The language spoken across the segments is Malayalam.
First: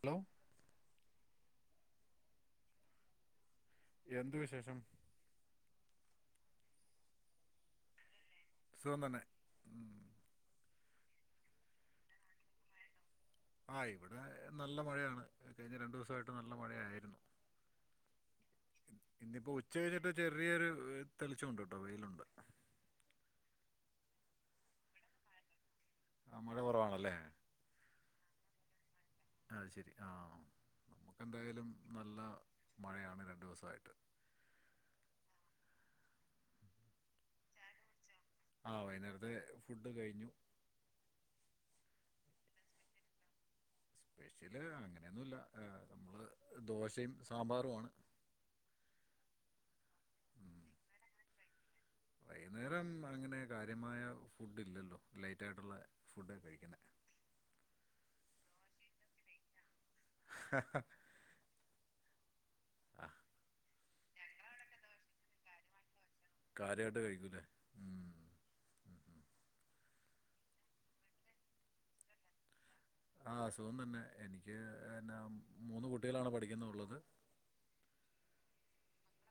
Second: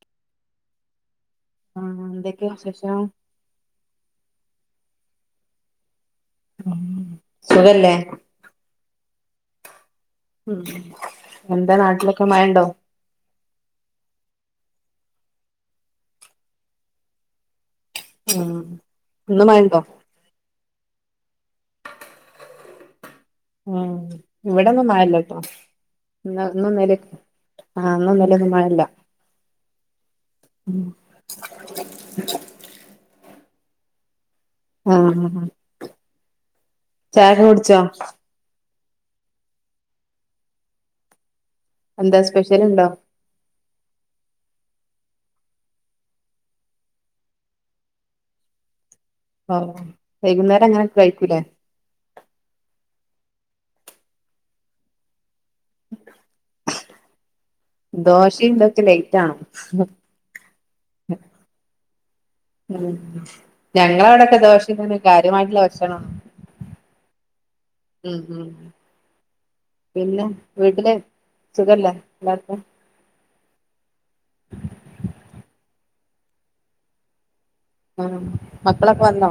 ഹലോ ആഹ് എന്തൊക്കെയാ വിശേഷം? എന്ത് വിശേഷം സുഖല്ലേ സുഖം തന്നെ ഉം എന്താ നാട്ടിലൊക്കെ മഴെണ്ടോ? ആഹ് ഇവിടെ നല്ല മഴയാണ് കഴിഞ്ഞ രണ്ടു ദിവസായിട്ട് നല്ല മഴയായിരുന്നു ഉം ഇന്ന് ഇന്നിപ്പൊ മഴണ്ടോ ഉച്ചകഴിഞ്ഞിട്ട് ചെറിയൊരു തെളിച്ചവൊണ്ട് കേട്ടോ വെയിലൊണ്ട് ആഹ് ഇവിടൊന്നും മഴില്ലട്ടൊ ആ ഇന്ന് മഴ ഇന്നും ഇന്നലെ കുറവാണല്ലേ ആഹ് ഇന്നും ഇന്നലൊന്നും മഴല്ല അത് ശരി ആഹ് എന്തായാലും നല്ല മഴയാണ് രണ്ട് ദിവസായിട്ട് ഉം ഉം ഉം ചായ കുടിച്ചോ ആഹ് വൈന്നേരത്തേ ഫുഡ് കഴിഞ്ഞു എന്താ സ്പെഷ്യലിണ്ടോ സ്‌പെഷ്യല് അങ്ങനൊന്നുല്ല നമ്മള് ദോശയും സാമ്പാറും ആണ് ഓഹ് വൈകുന്നേരം അങ്ങനൊക്കെ കഴിക്കൂലേ വൈന്നേരം അങ്ങനെ കാര്യമായ ഫുഡ് ഇല്ലല്ലൊ ലൈറ്റായിട്ടൊള്ളെ ദോശേം ഇതൊക്കെ ലൈറ്റാണോ ഉം ആ ഞങ്ങളവടൊക്കെ ദോശേന്ന് [inaudible] കാര്യമായിട്ടുള്ള ഭക്ഷണാണ് കാര്യായിട്ട് കഴിക്കൂലേ ഉം ഉം പിന്നെ വീട്ടില് സുഖല്ലേ എല്ലാർക്കും ആഹ് സുഖം തന്നെ എനിക്ക് എന്നാ മൂന്ന് കുട്ടികളാണ് പഠിക്കുന്ന ഒള്ളത് ഉം മക്കളൊക്കെ വന്നൊ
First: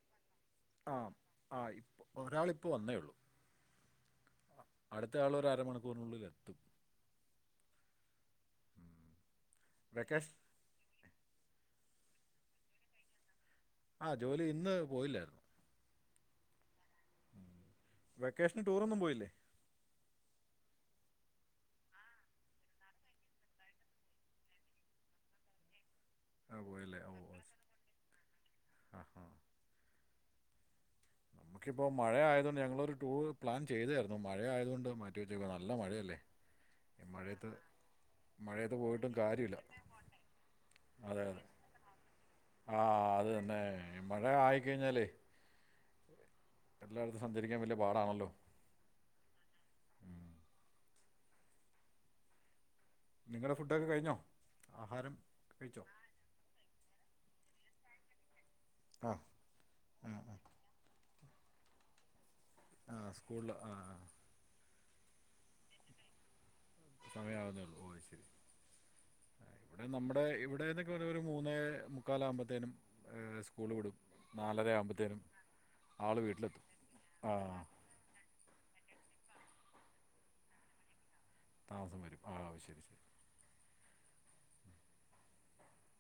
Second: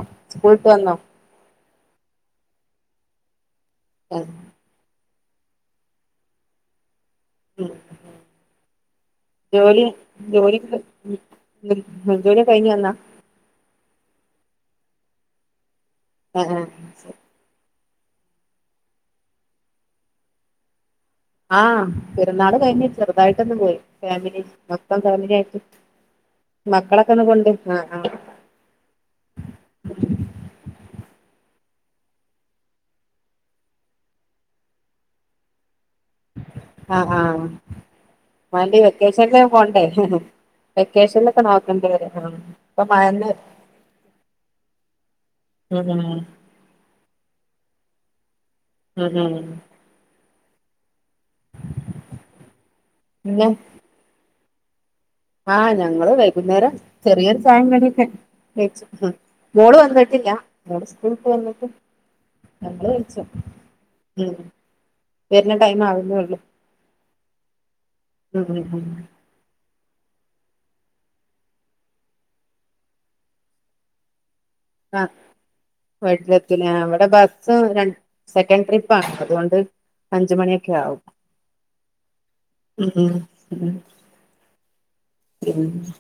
ആഹ് ആഹ് ഇപ്പൊ ഒരാളിപ്പൊ വന്നേയുള്ളു ആഹ് അഹ് അടുത്തയാളൊരു അരമണിക്കൂറിനുള്ളിലെത്തും ഉം ഉം. ജോലി വെക്കേഷൻ ജോലിക്ക് ഉം ജോലിയൊക്കെ കഴിഞ്ഞു വന്നാ ആഹ് ജോലി ഇന്ന് പോയില്ലാരുന്നു ആഹ് ആഹ് വെക്കേഷന് ടൂറൊന്നും പോയില്ലേ ആഹ് പെരുന്നാള് കഴിഞ്ഞ് ചെറുതായിട്ടൊന്ന് പോയി ഫാമിലി മൊത്തം ഫാമിലായിട്ട് ആ മക്കളൊക്കെ ഒന്ന് കൊണ്ട് ആഹ് ആഹ് ആഹാ നമുക്കിപ്പോ മഴയായതുകൊണ്ട് ഞങ്ങളൊരു ടൂർ പ്ലാൻ ചെയ്താരുന്നു മഴ ആയതുകൊണ്ട് മാറ്റിവെച്ചേക്കാ നല്ല മഴയല്ലേ ഈ ആഹ് ആഹ് മഴയത്ത് മഴയത്ത് വാണ്ടേ പോയിട്ടും വെക്കേഷനില് കാര്യമില്ല പോണ്ടേ അതെ വെക്കേഷനിലൊക്കെ അതെ നോക്കണ്ടി വെരും ആഹ് ആ ഇപ്പൊ അത് മഴന്ന് തന്നെ ഈ മഴ ഉം ഉം കെട്ടില്ലായിടത്ത് സഞ്ചരിക്കാൻ വലിയ പാടാണല്ലോ ഉം ഉം ഉം. പിന്നെ നിങ്ങടെ ഫുഡൊക്കെ കഴിഞ്ഞോ ആഹാരം ആഹ് കഴിച്ചോ ഞങ്ങള് വൈകുന്നേരം ചെറിയൊരു ചായിം കടിയൊക്കെ കഴിച്ചു ആ മോള് ആ വന്നിട്ടില്ല ആ. മോള് സ്കൂളുട്ട് വന്നിട്ട് ഞങ്ങള് ആ കഴിച്ചു സ്കൂളിൽ ആ ആ. വരുന്ന ടൈം ആവുന്നേള്ളൂ സമയാവുന്നേള്ളൂ ഓഹ് ശരി ഉം ഉം ഉം ഇവിടെ നമ്മടെ ഇവിടെന്നൊക്കെ പറഞ്ഞാ ഒരു മൂന്നേ മുക്കാലാകുമ്പോത്തേനും ഏഹ് സ്കൂള് വിടും നാലരയാവും ആഹ് വീട്ടിലെത്തുംലെ ഇവിടെ ആ ബസ്സും രണ്ട് സെക്കൻഡ് ട്രിപ്പാ അതുകൊണ്ട് അഞ്ച് മണിയൊക്കെ ആവും താമസം വരും ആഹ് ശരി ഉം ശരി ഉം പിന്ന്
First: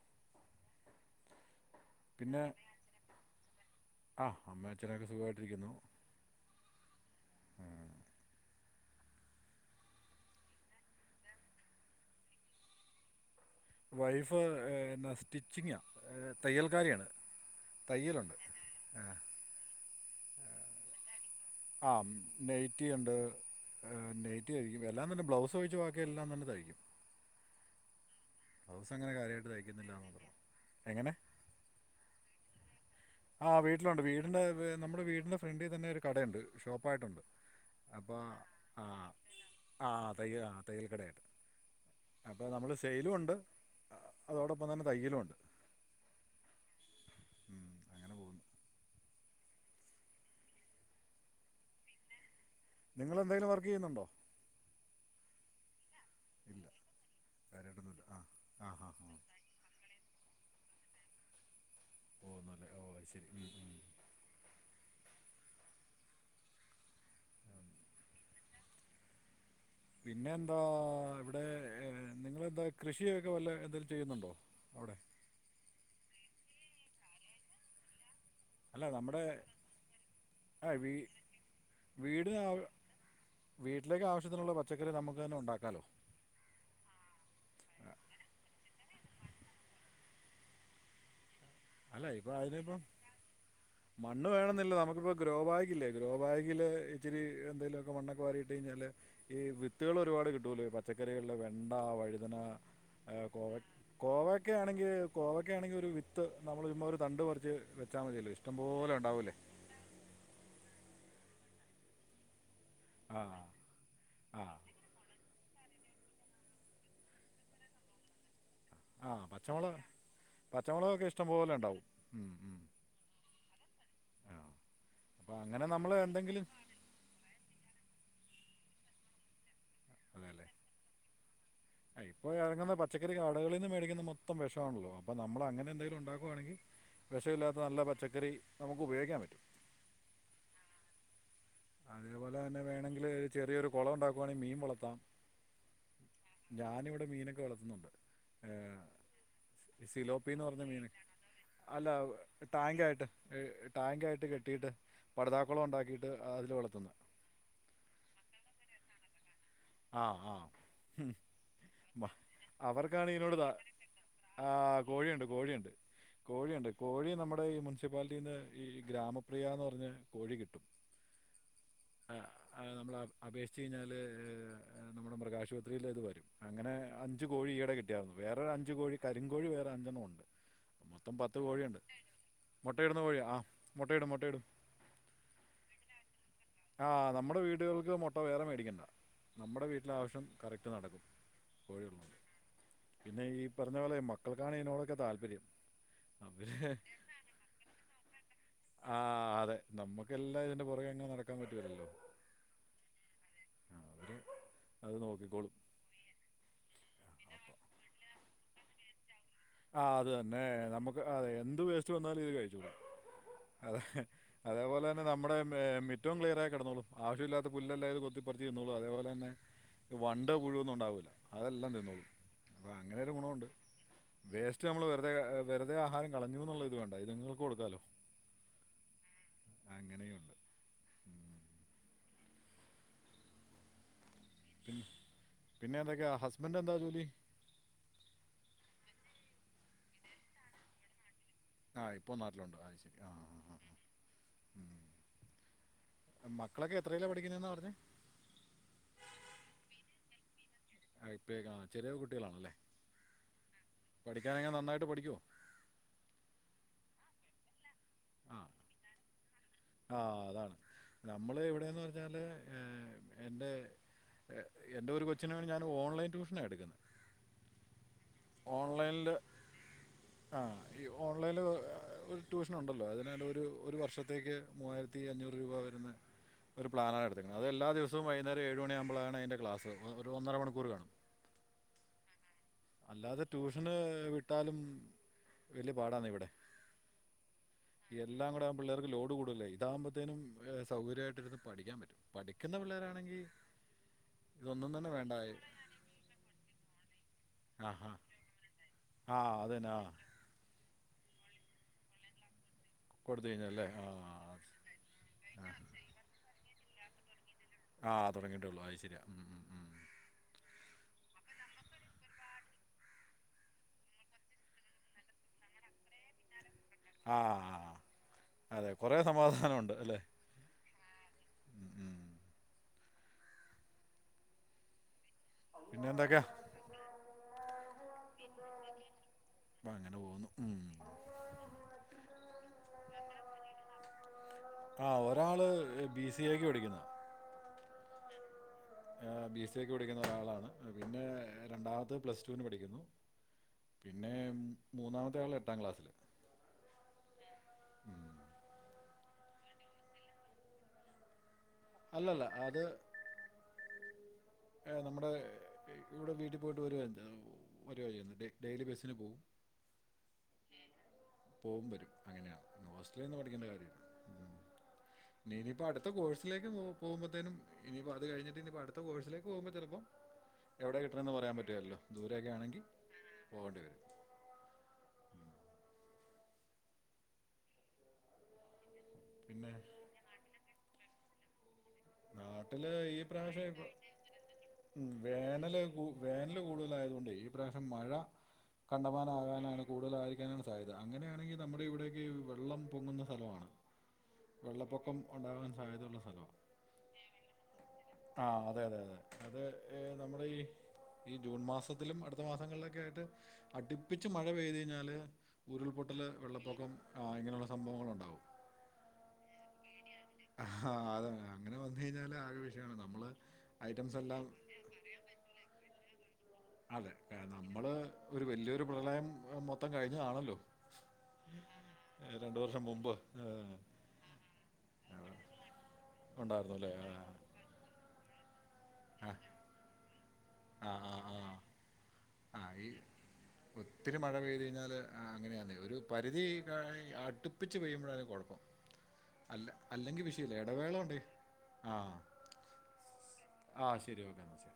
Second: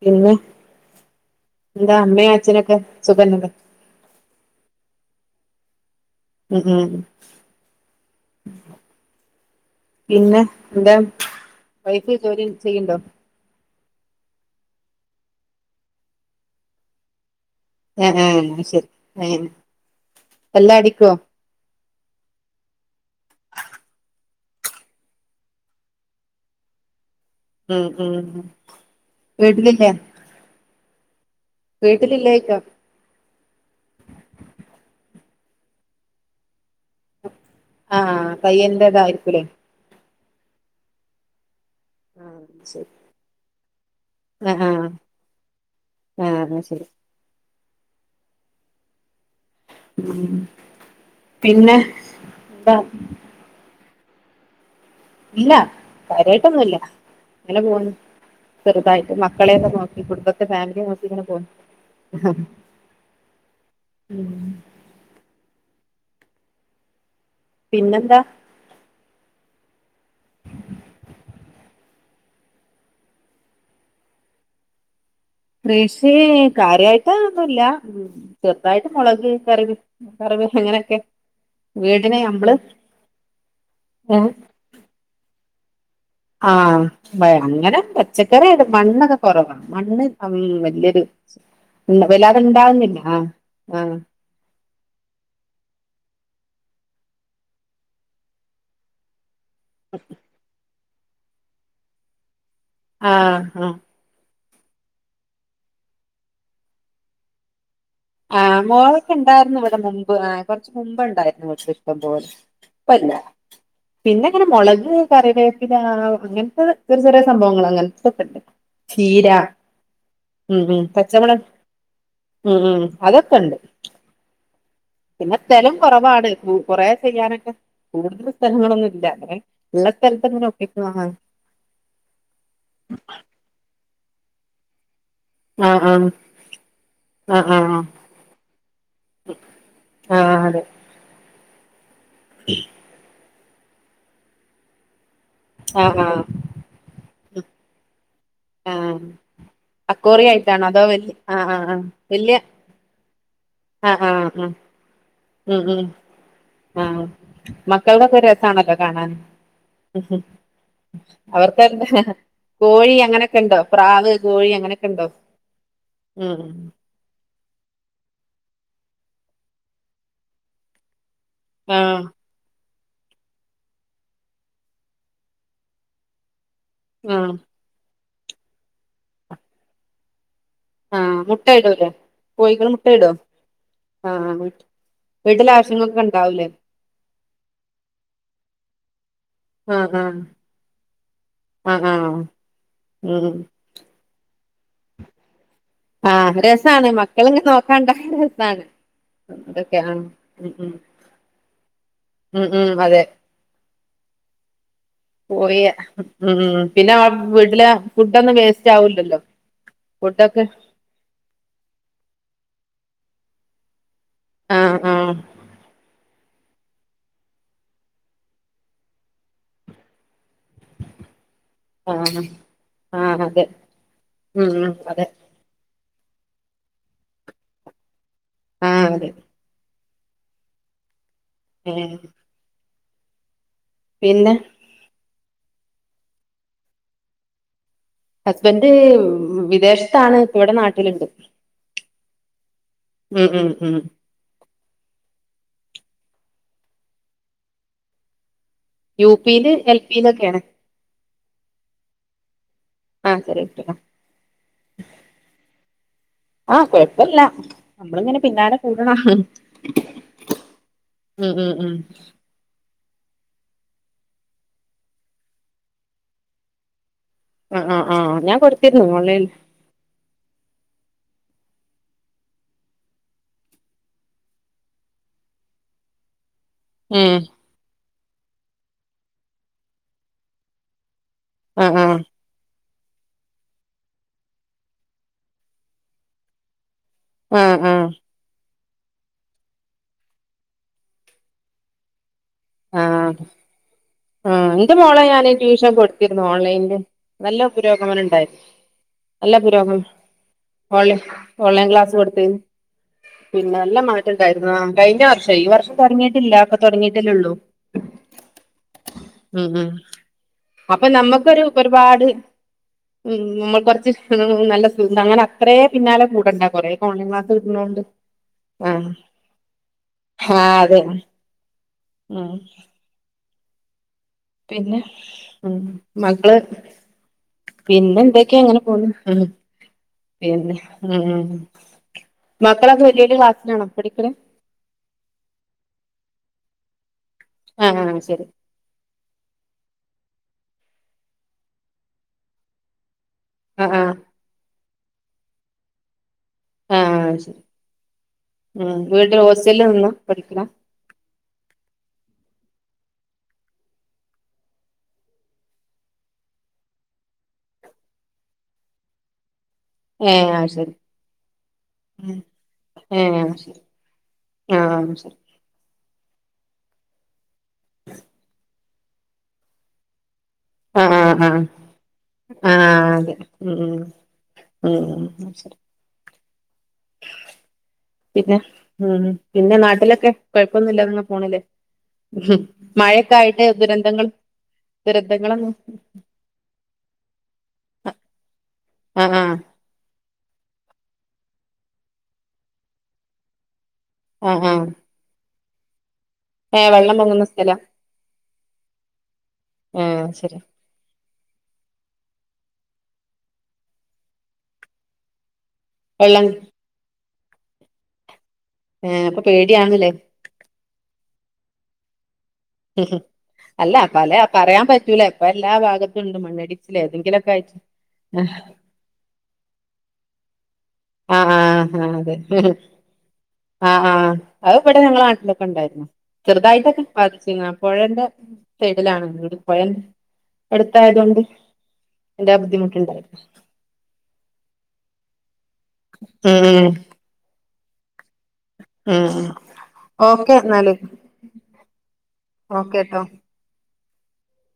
പിന്നെ എന്താ അമ്മയും അച്ഛനൊക്കെ സുഖന്നെല്ലെ ആഹ് അമ്മയും അച്ഛനൊക്കെ സുഖായിട്ടിരിക്കുന്നു ഉം ഉം പിന്നെ എന്താ വൈഫ് ജോലി ചെയ്യ്ണ്ടോ വൈഫ് ഏഹ് എന്നാ സ്റ്റിച്ചിംങ്ങാ തയ്യൽക്കാരിയാണ് ഏഹ് തയ്യലുണ്ട് ഏഹ് ശരി ആഹ് ഏഹ് എല്ലാം അടിക്കോ ആഹ് നെയ്റ്റിയുണ്ട് ഏഹ് നെയ്റ്റിതയ്യ്ക്കും എല്ലാംതന്നെ ബ്ലൗസ് ഒഴിച്ച് ബാക്കി എല്ലാംതന്നെ തയ്യ്ക്കും ഉം ഉം വീട്ട്ലില്ലെ എങ്ങെനെ വീട്ടിലില്ലേ ചോയ്ക്കാ ആഹ് വീട്ടിലുണ്ട് വീടിന്റെ വ് നമ്മടെ വീടിന്റെ ഫ്രണ്ടിൽ തന്നെ ഒരു കടയുണ്ട് ഷോപ്പായിട്ടുണ്ട് അപ്പൊ ആഹ് ആഹ് പയ്യന്റെതായിരിക്കൂലേ ആഹ് തയ്യലാ തയ്യെല് കടേണ് അപ്പൊ ന്നമ്മള് സെയ്ലുണ്ട് അതോടൊപ്പം തന്നെ തയ്യലുംണ്ട് ഏഹ് ഇന്നാ ശെരി അങ്ങെനെ പോവുന്നു. ഉം പിന്നെ ന്നിങ്ങളെന്തെലും വർക്കെയ്യുന്നുണ്ടോ? ഇല്ല ഇല്ല കാര്യായ്ട്ടൊന്നുല്ല അങ്ങനെ കാര്യമായിട്ടൊന്നുമില്ല പോന്ന് ആ ആ ഹാ ഹാ ചെറ്തായിട്ട് മ ക്കളെയെല്ലാം നോക്കി കുടുംബത്തെ ഫാമിലിയെ നോക്കി ഇങ്ങനെ പോവുന്ന്. ഓഹ് നല്ലെ ഓഹ് അത് ശെരി ഉം, ഉം. ഉം പിന്നെന്താ? പിന്നെന്താ ഇവടെ ഏഹ് ന്നിങ്ങെളെന്താ കൃഷിയൊക്കെ വല്ലൊം എന്തേലും ചെയ്യുന്നുണ്ടോ? അവ്ടെ കൃഷി കാര്യായ്ട്ട് ഒന്നുല്ല. അല്ല ചെറുതായിട്ട് നമ്മുടെ മൊളെക് കറി കറിവ് ആ വീ അങ്ങനെയൊക്കെ വീടിന് നമ്മള് വീട്ടിലേക്ക് ഏ ആവിശ്യത്തിനുള്ള പച്ചക്കറി ന്നമുക്ക് തന്നെ ഉണ്ടാക്കാലോ? ആഹ് അങ്ങനെ പച്ചക്കറി മണ്ണൊക്കെ കൊറവാ. മണ്ണ് അം വ ല്ല്യൊരു അല്ല ഇപ്പം വെല്ലാതെ അതിനിപ്പം ഇണ്ടാവുന്നില്ല ആഹ്, ആഹ്. മണ്ണ് വേണന്നില്ല നമുക്കിപ്പോ ഗ്രോ ബാഗില്ലേ ഗ്രോ ബാഗില് ഇച്ചിരി എന്തേലൊക്കെ മണ്ണൊക്കെ വാരിയിട്ട് കഴിഞ്ഞാല് ഈ വിത്തുകൾ ഒരുപാട് കിട്ടോലോ പച്ചക്കറികളില് വെണ്ട, വഴുതന ഏഹ് ആഹ് കോവ ആഹ് കോവക്കആണെങ്കി കോവക്ക ആണെങ്കി ഒര് വിത്ത് നമ്മള് ഒര് തണ്ട് പറിച്ച് വെ ആഹ് കോവക്ക ഇണ്ടായിര്ന്നു ഇവടെ മുമ്പ് കൊർച്ച് മുമ്പ് ഇണ്ടായിര്ന്നു ഇഷ്ട്ടം പോലെ. ഇപ്പല്ല ആ പിന്നെ ആ ഇങ്ങെനെ മൊളെക് കറിവേപ്പില അങ്ങെൻത്തെ ചെറു ചെറിയെ സംഭവങ്ങൾ അങ്ങെൻത്തൊക്കെണ്ട്. ആ ചീര പച്ചമുളക് ഉം, ഉം പച്ചമുളകൊക്കെ പച്ചമൊള് ഇഷ്ടംപോലെ ഉണ്ടാവും ഉം, ഉം. അതൊക്കെണ്ട് ആ അപ്പോൾ പിന്നെ അങ്ങനെ സ്ഥലവും നമ്മൾ കൊറവാണ് എന്തെങ്കിലും ഉം കൊറേ ചെയ്യാനൊക്കെ കൂടുതൽ സ്ഥലങ്ങളൊന്നുല്ല അങ്ങനെ ഉള്ള സ്ഥലത്ത് അതെലെ അങ്ങനെ ഒപ്പിക്കും ആഹ് ഇപ്പോ എറങ്ങുന്ന പച്ചക്കറി കാ കടകളിന്ന് മേടിക്കുന്ന മൊത്തം വെഷാണല്ലോ? അപ്പം നമ്മള് അങ്ങെനെ ആഹ് എന്തെലും ആഹ് ഉണ്ടാക്കുയാണെങ്കി ആഹ് വെശല്ലാത്ത നല്ലെ ആഹ് പച്ചക്കറി ന്നമുക്ക് ഉപയോഗിക്കാൻ പറ്റും. ആഹ് അതെ. അതേപോലെന്നെ വേണെങ്കില് ചെറിയൊരു കൊളം ഉണ്ടാക്കുവാണെങ്കി മീൻ വളർത്താം. ആഹ്, ആഹ് ഞാനിവിടെ മീനൊക്കെ വളർത്തുന്നുണ്ട് ഏഹ്. ആഹ് ഈ അക്കോറി സിലോപ്പിന്ന് പർഞ്ഞ ആയിട്ടാണോ അതോ മീന് വല്യ ആഹ് ആഹ് ആഹ് അല്ലാ വല്യ ട്ടാങ്കായിട്ട് ഈ ആഹ് ട്ടാങ്കായിട്ട് ആഹ് ആഹ് കെട്ടിയിട്ട് പടുതാക്കൊളം ഒണ്ടാക്കിട്ട് അതില് വളർത്തുന്നത് മക്കൾതൊക്കെ രസാണല്ലോ കാണാന്? ആഹ് ആഹ്. അവർക്ക് കോഴി അവർക്കാണ് അങ്ങനെയൊക്കെ ഇതിനോട് ഉണ്ടോ പ്രാവ് ആ കോഴി അങ്ങനൊക്കെ ഉണ്ടോ? കോഴിയുണ്ട് കോഴിയുണ്ട് ഉം കോഴിയുണ്ട് കോഴി നമ്മുടെ ഈ മുനിസിപ്പാലിറ്റിന്ന് ഈ ഗ്രാമപ്രിയ എന്ന് പറഞ്ഞ കോഴി കിട്ടും. ആഹ്. ആ, നമ്മൾ അപേക്ഷിച്ച് കഴിഞ്ഞാല് നമ്മുടെ മൃഗാശുപത്രിയിൽ അത് വരും അങ്ങനെ. അഞ്ചു ആഹ് കോഴി ഈയിടെ കിട്ടിയായിരുന്നു വേറെ അഞ്ചു കോഴി കരിങ്കോഴി വേറെ അഞ്ചെണ്ണം ഉണ്ട്. മൊത്തം ആഹ് പത്ത് മുട്ട കോഴിയുണ്ട് ഇടൂലേ കോഴികൾ മുട്ട മൊട്ടയിടുന്ന ഇടോ കോഴിയാ ആഹ് മൊട്ടയിടും ആഹ് മൊട്ടയിടും. വീട്ടിലെ ആവശ്യങ്ങൾക്കൊക്കെ ഉണ്ടാവൂലേ? ആഹ് നമ്മുടെ വീടുകൾക്ക് മൊട്ട വേറെ മേടിക്കണ്ട. നമ്മുടെ വീട്ടിലെ ആഹ് ആഹ് ആവശ്യം കറക്റ്റ് നടക്കും ആഹ് ആഹ് കോഴിള്ളതുണ്ട് പിന്നെ ഉം ഈ. പറഞ്ഞ പോലെ മക്കൾക്കാണ് ഇതിനോടക്കെ താല്പര്യം. ആഹ് അവർ രസാണ് മക്കളിങ്ങനെ നോക്കാണ്ടായ രസാണ്. ആഹ് അതെ അതൊക്കെ ആഹ് നമ്മക്കെല്ലാം ഉം ഇതിന്റെ ഉം പൊറകെ ഇങ്ങനെ നടക്കാൻ പറ്റുല്ലല്ലോ. ഉം ഉം അതെ. അത് നോക്കിക്കോളും പോയ ഉം ഉം പിന്നെ വീട്ടിലെ ഫുഡൊന്നും വേസ്റ്റ് ആവൂലല്ലോ. ആഹ് അത് തന്നെ നമുക്ക് ആഹ് അതെ എന്ത് വേസ്റ്റ് വന്നാലും ഇത് കഴിചോളും അതെ. ആഹ് അതേപോലെ തന്നെ ആഹ് നമ്മുടെ മി റ്റോം ക്ലിയറായി കെടന്നോളും ആവശ്യല്ലാത്ത പുല്ലെല്ലാം ഇത് കൊത്തിപ്പറിച്ചിന്നോളും അതേപോലന്നെ ഏറ്റവും. വണ്ട് പുഴുവൊന്നും ഒണ്ടാവൂല്ല അതെല്ലാം തിന്നോളും ആഹ് അപ്പ അങ്ങനൊരു ആഹ് അതെ ഗുണമുണ്ട്. വേസ്റ്റ് ഉം നമ്മള് അതെ വെറുതെ വെറ്ത ആഹാരം കളഞ്ഞൂന്നുള്ള ഇത് വേണ്ട ഇത്ങ്ങക്ക് കൊടുക്കാലോ ആഹ് അതെ. അങ്ങനെയുണ്ട്. ഏഹ്. പിന്നെ. പി പിന്നെന്തൊക്കെയാ ഹസ്ബന്റെന്താ ജോലി? ഹസ്ബന്റ് വ് വിദേശത്താണ് പ്പൊ ഇവിടെ നാട്ടിലുണ്ട്. ആഹ് ഇപ്പോ നാട്ടിലൊണ്ട് അത് ശരി ആഹ് ഉം ആഹ് ഉം ആഹ്. ഉം മക്കളെക്കെ എത്രേലാ പഠിക്കുന്നെന്നാ പറഞ്ഞെ. യു പീല് എൽ പീലെക്കെയാണ്. ആഹ് ഇപ്പേ ആഹ് ചെറിയ കുട്ടികളാണല്ലേ? ആഹ് ചെറിയ കുട്ടികളാ. പഠിക്കാനെങ്ങനാ നന്നായിട്ട് പഠിക്കോ? ആഹ് കൊഴപ്പല്ല നമ്മളിങ്ങനെ പിന്നാലെ കൂടണം. ആഹ് അതാണ് ഉം ഉം ഉം നമ്മളിവിടെന്ന് പറഞ്ഞാല്. എൻ്റെ എൻ്റെ ഒരു കൊച്ചിനേ ഞാൻ വേണ ഓൺലൈൻ ട്യൂഷനാ എടുക്കുന്നെ ആഹ് ആഹ് ആഹ് ഞാൻ കൊടുത്തിരുന്നു ഓൺലൈൽ. ആഹ് ഈ ഓൺലൈനിൽ ഒരു ട്യൂഷനൊണ്ടല്ലോ അതിനാ ഒരു ഒരു വർഷത്തേക്ക്. മൂവായിരത്തി അഞ്ഞൂറ് രൂപ വരുന്ന ഒരു പ്ലാനാ ഉം എടുത്തേക്കുന്ന. അതെല്ലാ ദിവസവും വൈകന്നേരം ഏഴു മണിയമ്പളാണ് അയ്ൻ്റെ ക്ലാസ് ഒരു ഒന്നര മണിക്കൂറ് കാണും. ആഹ് ആഹ്. അല്ലാതെ ട്യൂഷന് വിട്ടാലും. വല്യ പാടാന്നെ ഇവിടെ. ആഹ് ആഹ്. എല്ലാം കൂടാമ്പോ പിള്ളേര്ക്ക് ലോഡ് കൂടല്ലേ ഇതാമ്പത്തേനും സൗകര്യായിട്ട് ഇരുന്ന് പഠിക്കാൻ പറ്റും. പഠിക്കുന്ന പിള്ളേരാണെങ്കി ആഹ് ഇന്റെ മോളെ ഞാന് ട്യൂഷൻ കൊടുത്തിരുന്നു ഓൺലൈനില് നല്ല പുരോഗമനംണ്ടായിരുന്നു. ആഹ് അതന്നാ ആഹ്. ഓളൈ ഓളൈൻ ക്ലാസ് കൊടുത്തിനു. കൊടുത്തു പിന്നെ കഴിഞ്ഞല്ലേ നല്ല ആ മാറ്റംണ്ടായിരുന്നു ആഹ് കഴിഞ്ഞ വർഷം ഈ വർഷം തൊടങ്ങിയിട്ടില്ല പ്പ തൊടങ്ങിയിട്ടല്ലേള്ളൂ. ആ തൊടങ്ങിട്ടുള്ളു അയ് ശെരിയാ ഉം ഉം ഉം അപ്പൊ നമ്മക്കൊരു ഒരുപാട് ഉം നമ്മ കുറച്ച് നല്ല സു അങ്ങനെ അത്രേ പിന്നാലെ കൂടണ്ട കൊറെ ഓൺലൈൻ ആ ക്ലാസ്സ് കിട്ടുന്നോണ്ട് അതെ ആഹ് കുറേ സമാധാനമുണ്ട് അല്ലേ അതെ [unintelligible] ഉം പിന്നെ? ഉം പിന്നെന്തൊക്കെയാ? മക്കള് പിന്നെ എന്തെക്ക്യേ ഇങ്ങനെ പോവ്ന്ന് ഉം ഉം അപ്പം അങ്ങനെ പോകുന്നു പിന്നെ ഉം ഉം ഉം മക്കളൊക്കെ വല്യെ വല്യെ ക്ലാസ്സിലാണോ പഠിക്ക്ണ് ആഹ് ഒരാള് ബി സി എക്ക് പഠിക്ക്ന്ന് അങ്ങനെ ഓഹ് ശരി ഏഹ് ബി എ സി ക്ക് പഠിക്ക്ന്ന ഒരാളാണ് പിന്നെ രണ്ടാമത്തെത് പ്ലസ് ടു ന് പഠിക്കുന്നു ആഹ് ആഹ് പിന്നെ മൂന്നാമത്തെ ആള് എട്ടാം ക്ലാസ്സില് ആഹ് അയ്ശരി ഉം വീട് ഹോസ്റ്റൽല് നിന്നാ പഠിക്ക്ണെ അല്ലല്ല അത് ഏഹ് നമ്മടെ ഇവിടെ വീട്ടിൽ പോയിട്ട് വരുവാ എന്ത് വരുവാ ചെയ്യ്ന്ന് ഡെ ഡെയിലി ബസ്സിന് പോവും ഏഹ് അയ്ശരി പോവും വരും അങ്ങനെയാണ് പിന്നെ ഏഹ് ഹോസ്റ്റലീനിന്ന് അത് പഠിക്ക്യണ്ട ശരി കാര്യവില്ല ഉം ആഹ് ഉം ശരി നി ഇനിയിപ്പൊ അട്ത്ത കോഴ്സിലേക്ക് പോ പോവുമ്പത്തേനും ഇനിപ്പോ അത് കഴിഞ്ഞിട്ട് ഇനിപ്പ അട് ത്ത കോഴ്സിലേക്ക് പോവുമ്പൊ ചെലപ്പം എവടെ ആഹ് കിട്ട്ണേന്ന് ആഹ് പറയാൻ ആഹ് പറ്റ്കേലല്ലോ ദൂരെയൊക്കെ ആണെങ്കി ആഹ് അതെ ഉം പോവണ്ടി വരും ഉം ഉം അയ് ശെരി പിന്നെ ഉം പിന്നെ നാട്ടിലൊക്കെ കൊഴപ്പൊന്നില്ലാതങ്ങ് പോണ്ല്ലെ ഉം ഹും നാട്ടിൽ ഈ മഴെക്കെ ആയിട്ട് പ്രാവശ്യം ഇപ്പൊ- ദുരന്തങ്ങൾ ഉം ദുരന്തങ്ങളൊന്നും വേനല് കൂ വേനല് കൂടുതലായതുകൊണ്ടേയ് ഈ പ്രാവശ്യം മഴ ആഹ് ആഹ് കണ്ടമാനാകാനാണ് കൂടുതലായിരിക്കാനാണ് സാധ്യത അങ്ങനെയാണെങ്കി നമ്മുടെ ഇവിടെ ഒക്കെ ഈ വെള്ളം പൊങ്ങുന്ന സ്ഥലവാണ് ആഹ് ആഹ് വെള്ളപ്പൊക്കം ഉണ്ടാകുവാൻ സാധ്യതയുള്ള സ്ഥലവാ ഏഹ് വെള്ളം പൊങ്ങുന്ന സ്ഥലാ ആഹ് അതെ അതെ അതെ അത് ഏഹ് നമ്മടെ ഈ ഈ ജൂൺ മാസത്തിലും അടുത്ത മാസങ്ങളിലൊക്കെ ആയിട്ട് അടിപ്പിച്ച് മഴ പെയ്ത് കഴിഞ്ഞാല് ഉരുൾപൊട്ടല് വെള്ളം വെള്ളപ്പൊക്കം ആഹ് ഇങ്ങനെയുള്ള സംഭവങ്ങളുണ്ടാവും ഏഹ് അപ്പൊ പേടിയാണ്ല്ലേ ആഹ് അതെ അങ്ങനെ വന്ന് കഴിഞ്ഞാല് ആകെ വി ഉം ഹും അല്ല പലേ പറയാൻ പറ്റൂല ഇപ്പ എല്ലാ ഭാഗത്തും ഇണ്ട് മണ്ണിടി അതെ എഹ് നമ്മള് ഒരു വലിയൊരു പ്രളയം മൊത്തം കഴിഞ്ഞതാണല്ലോ ആഹ് ആഹ് ആഹ് അതെ ഏഹ്, രണ്ട് വർഷം മുമ്പ് ഏഹ്, ആഹ് ആഹ് അത് ഇവ്ടെ ഞങ്ങളെ നാട്ടിലൊക്കെ ഇണ്ടായ്ര്ന്നു ഉണ്ടായിരുന്നു അല്ലേ ചെറ്തായിട്ടൊക്കെ ആ ബാധിച്ചിക്ക്ണ് ആഹ് പൊഴെന്റെ സൈഡ്ലാണ് വീട് പൊഴന്റെ എട്ത്തായതോണ്ട് ആഹ് ഈ ഒത്തിരി മഴ പെയ്ത് കഴിഞ്ഞാല് ആഹ് അങ്ങനെയാന്നേ ഒരു പരിധി ഉം ന്നേ ഈ അടുപ്പിച്ച് പെയ്യുമ്പോഴാണ് കൊഴപ്പം ഉം ഉം അല്ല അല്ലെങ്കി വിഷയൊല്ല എടവേള ഉണ്ടേ ഓക്കെ ട്ടോ ആഹ് ശരി ഓക്കെ എന്നാ ശരി